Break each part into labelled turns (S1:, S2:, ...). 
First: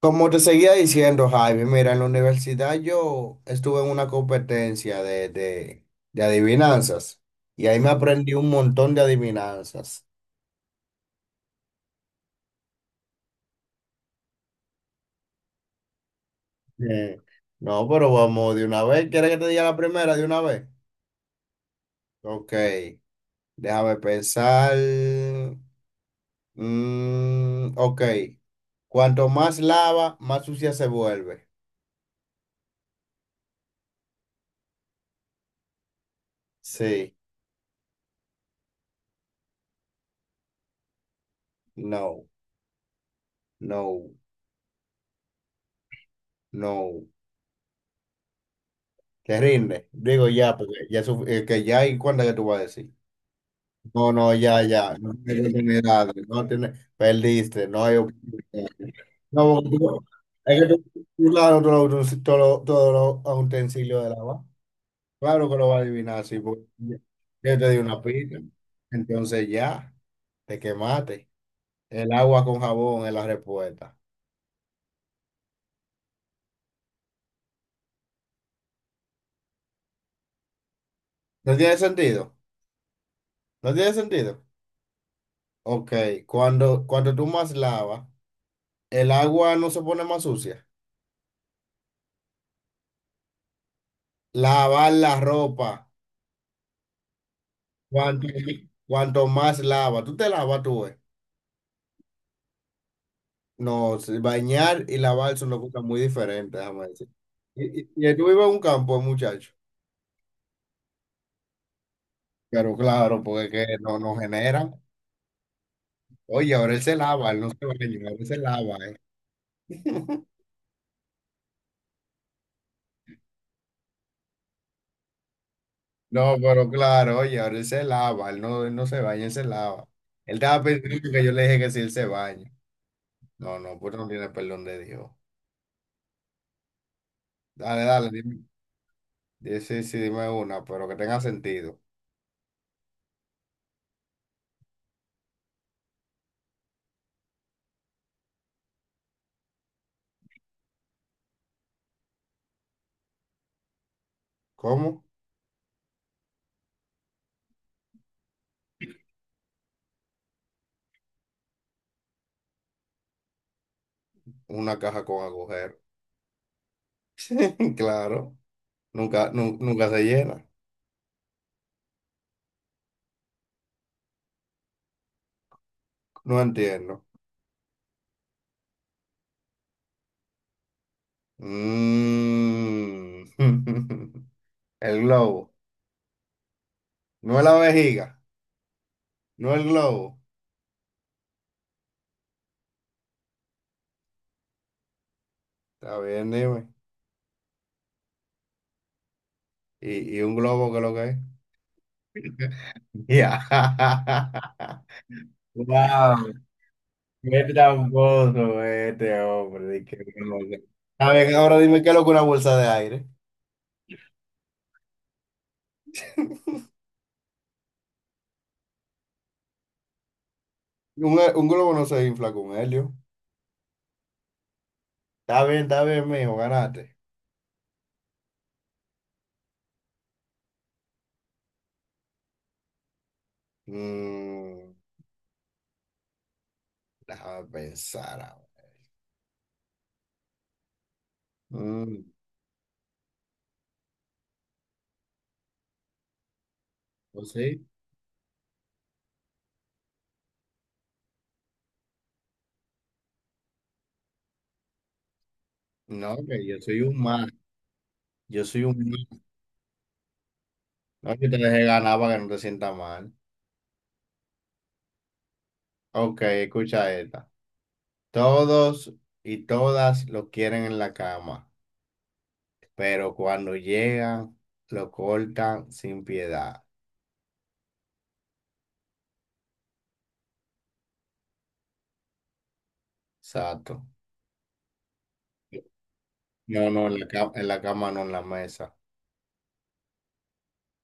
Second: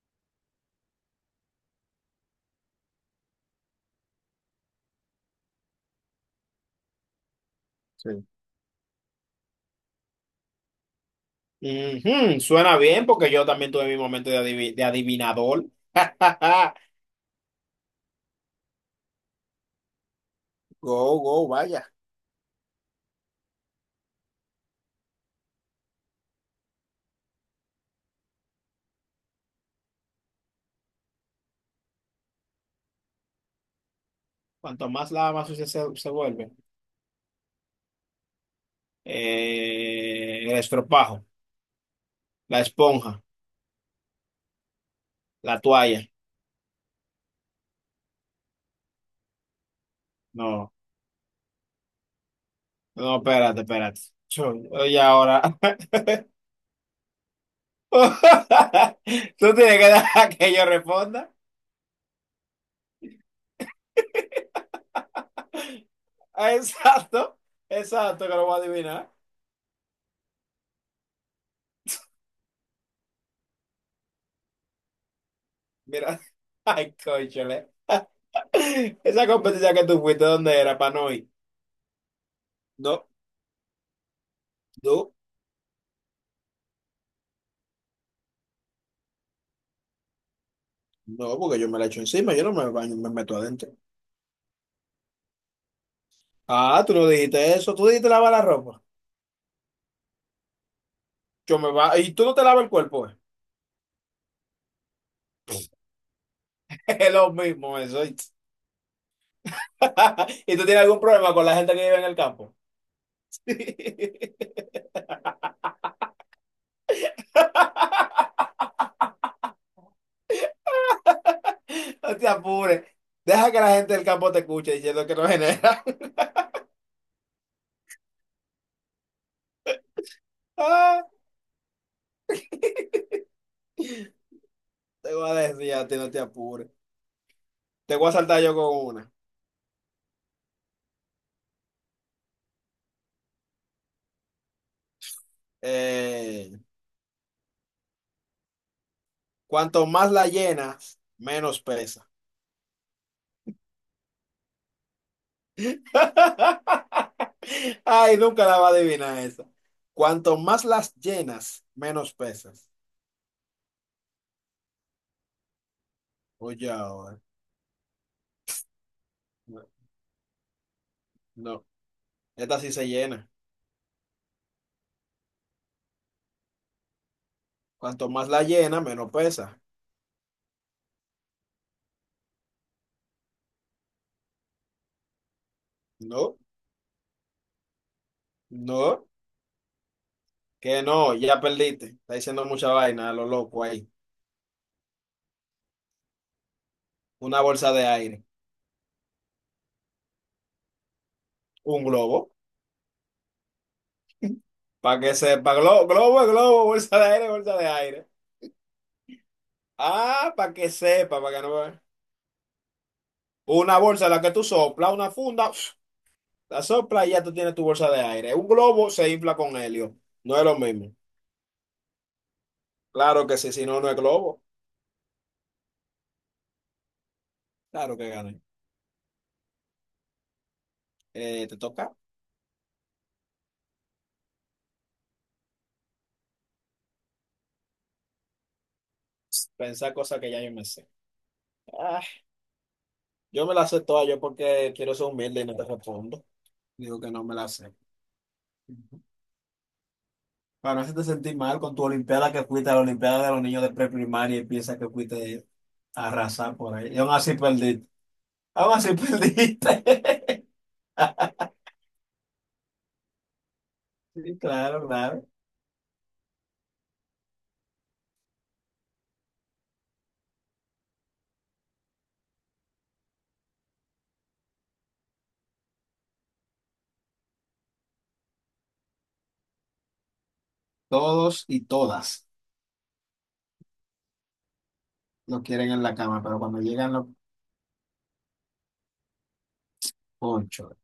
S1: Como te seguía diciendo, Jaime, mira, en la universidad yo estuve en una competencia de adivinanzas y ahí me
S2: Sí.
S1: aprendí un montón de adivinanzas.
S2: Ujú, suena bien porque yo también tuve mi momento de, de adivinador.
S1: Eh, No, pero vamos de una vez. ¿Quieres que te diga la primera de una vez?
S2: Go, go, vaya.
S1: Ok, déjame pensar. Ok, cuanto más lava, más sucia se vuelve.
S2: Cuanto más lava, más sucia se vuelve.
S1: Sí,
S2: El estropajo,
S1: no,
S2: la esponja,
S1: no,
S2: la toalla.
S1: no. Te rinde. Digo ya, porque
S2: No,
S1: ya, que ya y cuándo que tú vas a decir.
S2: no, espérate, espérate.
S1: No, no,
S2: Yo-
S1: ya, ya.
S2: Oye,
S1: No hay
S2: ahora.
S1: oportunidades. No tiene, perdiste, no hay oportunidades. No,
S2: Tú
S1: porque
S2: tienes que
S1: tú...
S2: dejar que
S1: es
S2: yo
S1: que tú,
S2: responda.
S1: claro, todos los todo, todo los utensilios del agua. Claro que lo va a adivinar, sí, porque yo
S2: Exacto,
S1: te di una
S2: exacto, que
S1: pista.
S2: lo voy a adivinar.
S1: Entonces ya, te quemaste. El agua con jabón es la respuesta.
S2: Mira, ay, cónchale. Esa competencia que tú fuiste, ¿dónde era, para no ir?
S1: ¿No tiene sentido?
S2: No,
S1: ¿No tiene sentido?
S2: no,
S1: Ok, cuando tú más lavas, el agua no se pone más sucia.
S2: no, porque yo me la echo encima, yo no me baño, me meto adentro.
S1: Lavar la ropa.
S2: Ah, tú no dijiste eso, tú dijiste
S1: Cuanto,
S2: lavar la ropa.
S1: cuanto más lava, tú te lavas tú, eh.
S2: Yo me va, ¿y tú no te lavas el cuerpo, eh?
S1: No, sí, bañar y lavar son dos cosas muy diferentes, déjame decir.
S2: Es lo mismo
S1: Y,
S2: eso.
S1: y, y
S2: ¿Y
S1: tú vives en un campo, muchacho.
S2: tú tienes algún problema con la gente que vive en el campo?
S1: Pero claro, porque es que no, no generan. Oye, ahora él se lava, él no se baña, ahora él se lava, eh.
S2: No te apures. Deja que la gente del campo te escuche diciendo que no genera.
S1: No, pero claro, oye, ahora él se lava, él no se baña, él se lava. Él estaba pensando
S2: Ah,
S1: que yo le dije que si él se baña. No, no, pues no tiene perdón de Dios.
S2: te voy a decir a ti, no te apures.
S1: Dale,
S2: Te voy
S1: dale,
S2: a saltar
S1: dime.
S2: yo con una.
S1: Sí, sí, sí, dime una, pero que tenga sentido.
S2: Eh, Cuanto más la llenas, menos pesa.
S1: ¿Cómo?
S2: Ay, nunca la va a adivinar esa. Cuanto más las llenas, menos pesas.
S1: Una caja con agujeros.
S2: Oye, ahora.
S1: Claro,
S2: No,
S1: nunca se llena.
S2: no, esta sí se llena.
S1: No entiendo.
S2: Cuanto más la llena, menos pesa.
S1: Mm. El globo.
S2: No,
S1: No es la vejiga.
S2: no,
S1: No el globo.
S2: que no, ya perdiste. Está diciendo mucha vaina a lo loco ahí.
S1: Está bien, dime.
S2: Una bolsa de aire,
S1: Y un globo qué es lo que es?
S2: un globo,
S1: Ya.
S2: para que sepa. Globo, es
S1: Wow.
S2: globo, bolsa de aire,
S1: Qué
S2: bolsa de aire.
S1: tramposo este hombre. Di que
S2: Ah,
S1: no
S2: para
S1: sé.
S2: que
S1: Está
S2: sepa,
S1: bien,
S2: para que no
S1: ahora
S2: vea.
S1: dime qué es lo que una bolsa de aire.
S2: Una bolsa en la que tú soplas, una funda, la sopla y ya tú tienes tu bolsa de aire. Un globo se infla con helio. No es lo mismo.
S1: Un globo no se infla con helio.
S2: Claro que sí, si no, no es globo.
S1: Está bien, mijo, ganaste.
S2: Claro que gané. Te toca
S1: Mm, déjame pensar ahora.
S2: pensar cosas que ya yo me sé. Ah,
S1: Mm.
S2: yo me las sé todas yo porque quiero ser humilde y no te respondo. Digo que no
S1: Yo
S2: me las
S1: sí,
S2: sé. Ujú. Para no hacerte sentir mal con tu olimpiada, que fuiste a la olimpiada de los niños de preprimaria y piensas que fuiste a
S1: no, que yo
S2: arrasar por
S1: soy
S2: ahí.
S1: un
S2: Y aún
S1: mal,
S2: así perdiste.
S1: yo soy
S2: Aún
S1: un
S2: así
S1: mal.
S2: perdiste.
S1: No, yo te dejé ganar para que no te sientas mal.
S2: Sí, claro, claro.
S1: Ok, escucha esta. Todos y todas lo quieren en la cama, pero cuando llegan, lo cortan sin piedad.
S2: Todos y todas
S1: Exacto.
S2: lo quieren en la cama, pero
S1: No,
S2: cuando
S1: no,
S2: llegan los
S1: en la cama, no en la mesa.
S2: ponchos,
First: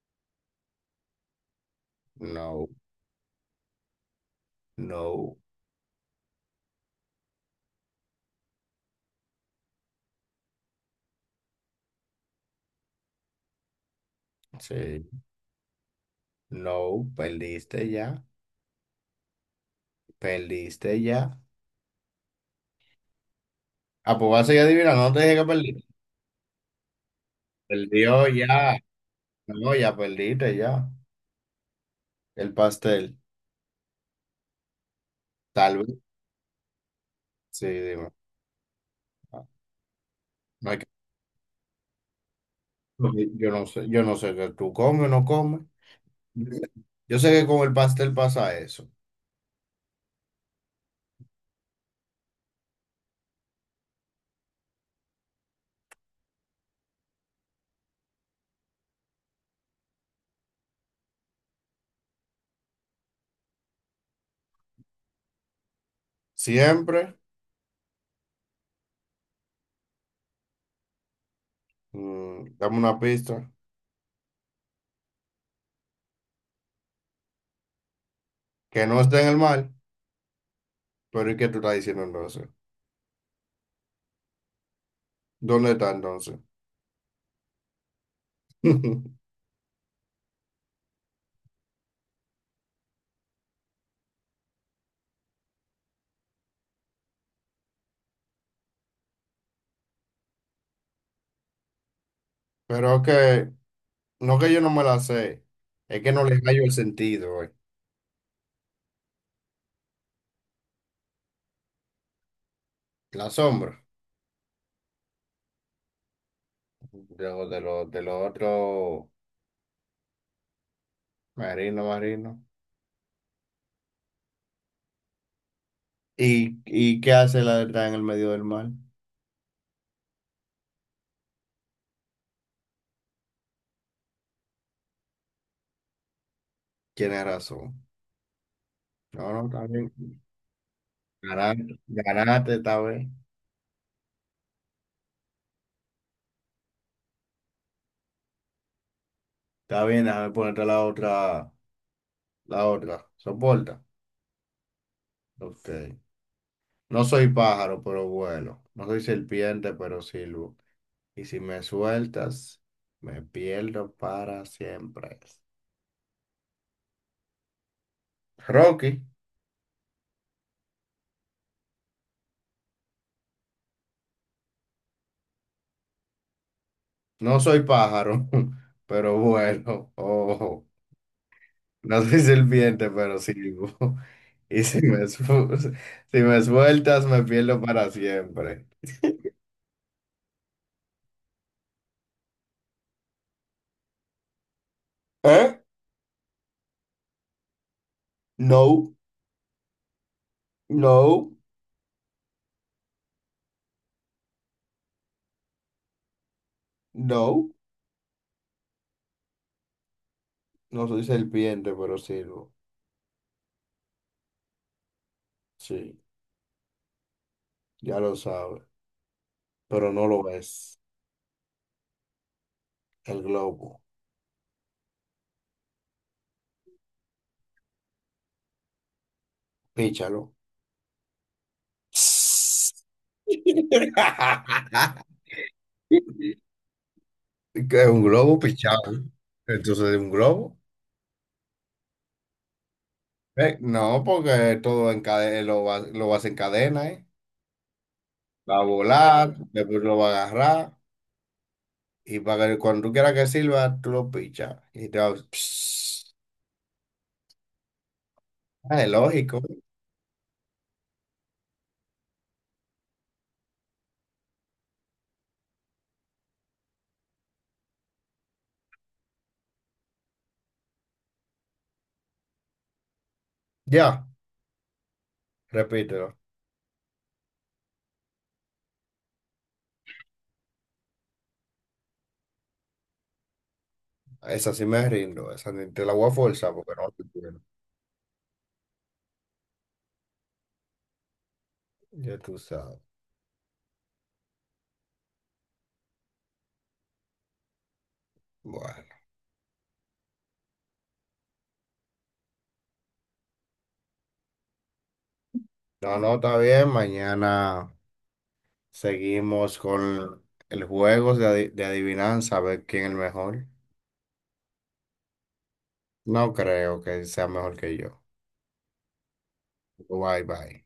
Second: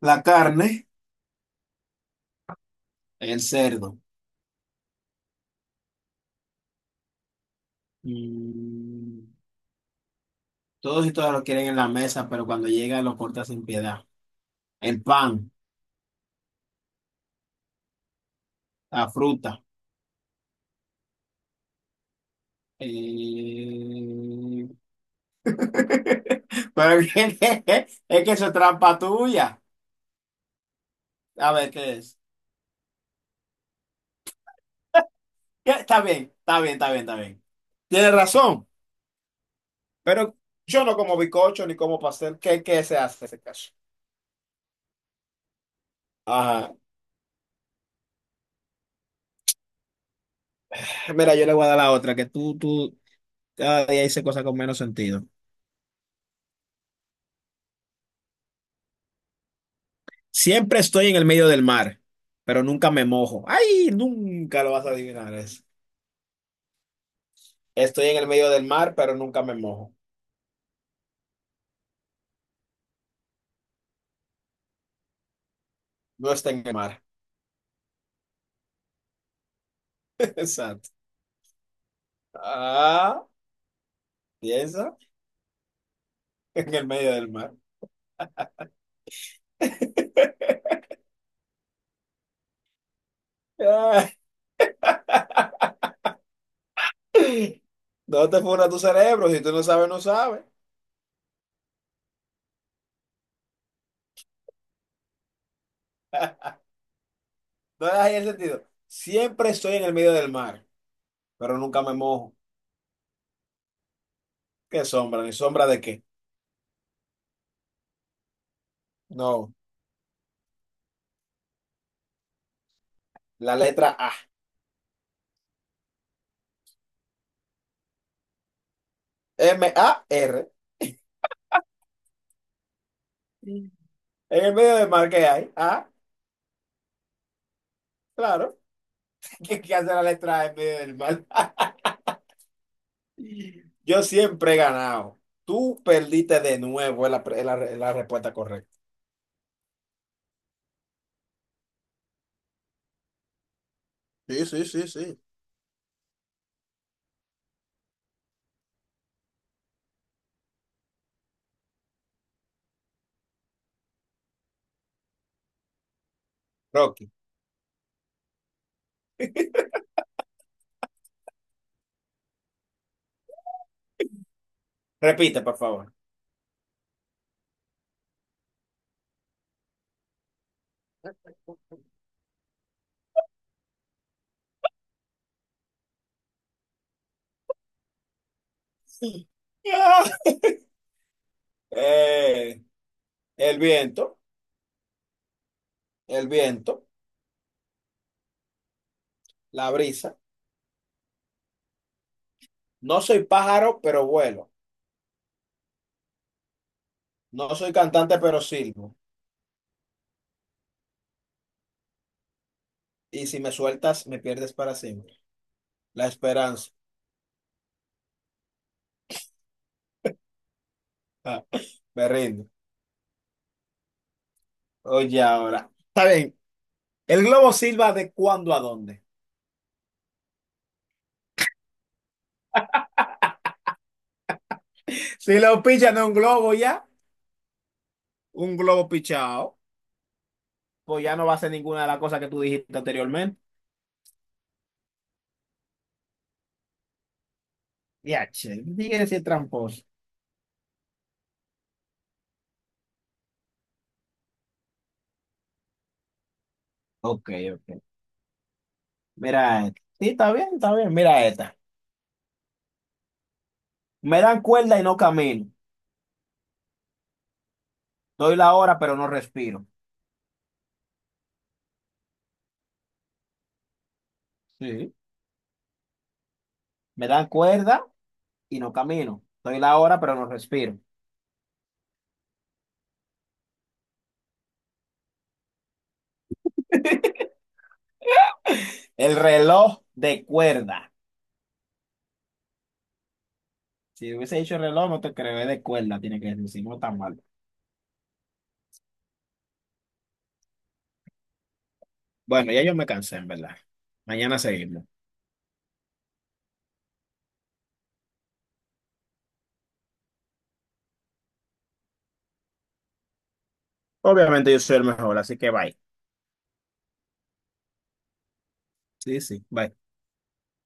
S2: la carne,
S1: No,
S2: el cerdo.
S1: no,
S2: Mm, todos y todas lo quieren en la mesa, pero cuando llega lo corta sin piedad. El
S1: sí,
S2: pan,
S1: no, perdiste ya,
S2: la fruta.
S1: perdiste ya. Ah, pues vas a seguir
S2: eh,
S1: adivinando, no te dije que perdiste.
S2: Pero ¿qué es? Es
S1: Perdió
S2: que eso es
S1: ya,
S2: trampa tuya.
S1: no, ya perdiste ya.
S2: A ver, ¿qué es?
S1: El pastel,
S2: ¿Qué?
S1: tal vez.
S2: Está bien, está bien, está bien, está bien.
S1: Sí, digo,
S2: Tienes razón,
S1: no,
S2: pero
S1: no hay
S2: yo
S1: que...
S2: no como bizcocho ni como pastel. ¿Qué, qué se hace en ese caso?
S1: yo no sé que tú comes o no comes.
S2: Ajá.
S1: Yo sé que con el pastel pasa eso.
S2: Mira, yo le voy a dar la otra, que tú cada día dices cosas con menos sentido. Siempre estoy en el medio del mar, pero nunca me mojo. ¡Ay! Nunca lo vas a adivinar eso.
S1: Siempre,
S2: Estoy en el medio del mar, pero nunca me mojo.
S1: mm, dame una pista,
S2: No está en el mar.
S1: que no esté en el mal,
S2: Exacto.
S1: pero ¿y qué tú estás diciendo entonces?
S2: Ah, piensa
S1: ¿Dónde está entonces?
S2: en el medio del mar. Ah, no te funda tu cerebro. Si tú no sabes, no sabes.
S1: Pero que, no que yo no me la sé, es que no le hallo el sentido, güey.
S2: No le das ahí el sentido. Siempre estoy en el medio del mar, pero nunca me mojo.
S1: La sombra
S2: ¿Qué sombra? ¿Ni sombra de qué?
S1: de lo otro
S2: No.
S1: marino, marino.
S2: La letra A.
S1: Y qué hace la de estar en el medio del mar?
S2: mar. Sí. En el medio del mar que hay. Ah,
S1: Tienes razón.
S2: claro.
S1: No, no,
S2: ¿Qué,
S1: está
S2: qué hace
S1: bien.
S2: la letra A en medio del mar?
S1: Ganaste, ganaste esta vez.
S2: Yo siempre he ganado. Tú perdiste de nuevo es la, es la respuesta correcta.
S1: Está bien, déjame ponerte la otra, la otra. ¿Soporta?
S2: Sí, sí, sí, sí.
S1: Ok. No soy pájaro, pero vuelo. No soy serpiente, pero silbo. Y si me sueltas, me pierdo para siempre.
S2: Rocky.
S1: Rocky,
S2: Repite, por favor.
S1: no soy pájaro, pero vuelo. Ojo. No soy serpiente, pero silbo. Y si me, su- si me sueltas, me pierdo para siempre.
S2: Sí. Ah, eh, el viento,
S1: ¿Eh?
S2: el viento,
S1: No,
S2: la brisa.
S1: no,
S2: No soy pájaro, pero vuelo.
S1: no.
S2: No soy cantante, pero silbo.
S1: No soy serpiente, pero sirvo.
S2: Y si me sueltas, me pierdes para siempre.
S1: Sí,
S2: La esperanza.
S1: ya lo sabe. Pero no lo ves.
S2: Ah, me rindo.
S1: El globo.
S2: Oye, ahora. Está bien. El globo silba de cuándo a dónde.
S1: Píchalo.
S2: Si lo pichan de un globo ya,
S1: ¿Qué es un globo
S2: un globo
S1: pichado?
S2: pichado,
S1: Entonces, ¿es ¿un globo?
S2: pues ya no va a ser ninguna de las cosas que tú dijiste anteriormente.
S1: No, porque todo en cadena, lo vas en cadena, ¿eh?
S2: Ya,
S1: Va
S2: che,
S1: a volar,
S2: sigue decir tramposo.
S1: después lo va a agarrar. Y para que cuando tú quieras que sirva, tú lo pichas. Y te va...
S2: Ok, ok.
S1: Ah, es lógico.
S2: Mira esta. Sí, está bien, está bien. Mira esta. Me dan cuerda y no camino. Doy la hora, pero no respiro.
S1: Ya,
S2: Sí.
S1: repítelo.
S2: Me dan cuerda y no camino. Doy la hora, pero no respiro.
S1: Esa sí me rindo, esa ni- te la voy a forzar porque no te quiero.
S2: El reloj de cuerda.
S1: Ya tú sabes.
S2: Si hubiese dicho reloj, no te creo, es de cuerda, tiene que decir, no tan mal.
S1: Bueno,
S2: Bueno, ya yo me cansé, en verdad. Mañana seguimos.
S1: no, no, está bien. Mañana seguimos con el juego de adivinanza, a ver quién es el mejor.
S2: Obviamente yo soy el mejor, así que bye.
S1: No creo que sea mejor que yo.
S2: Sí, sí, bye.
S1: Bye, bye.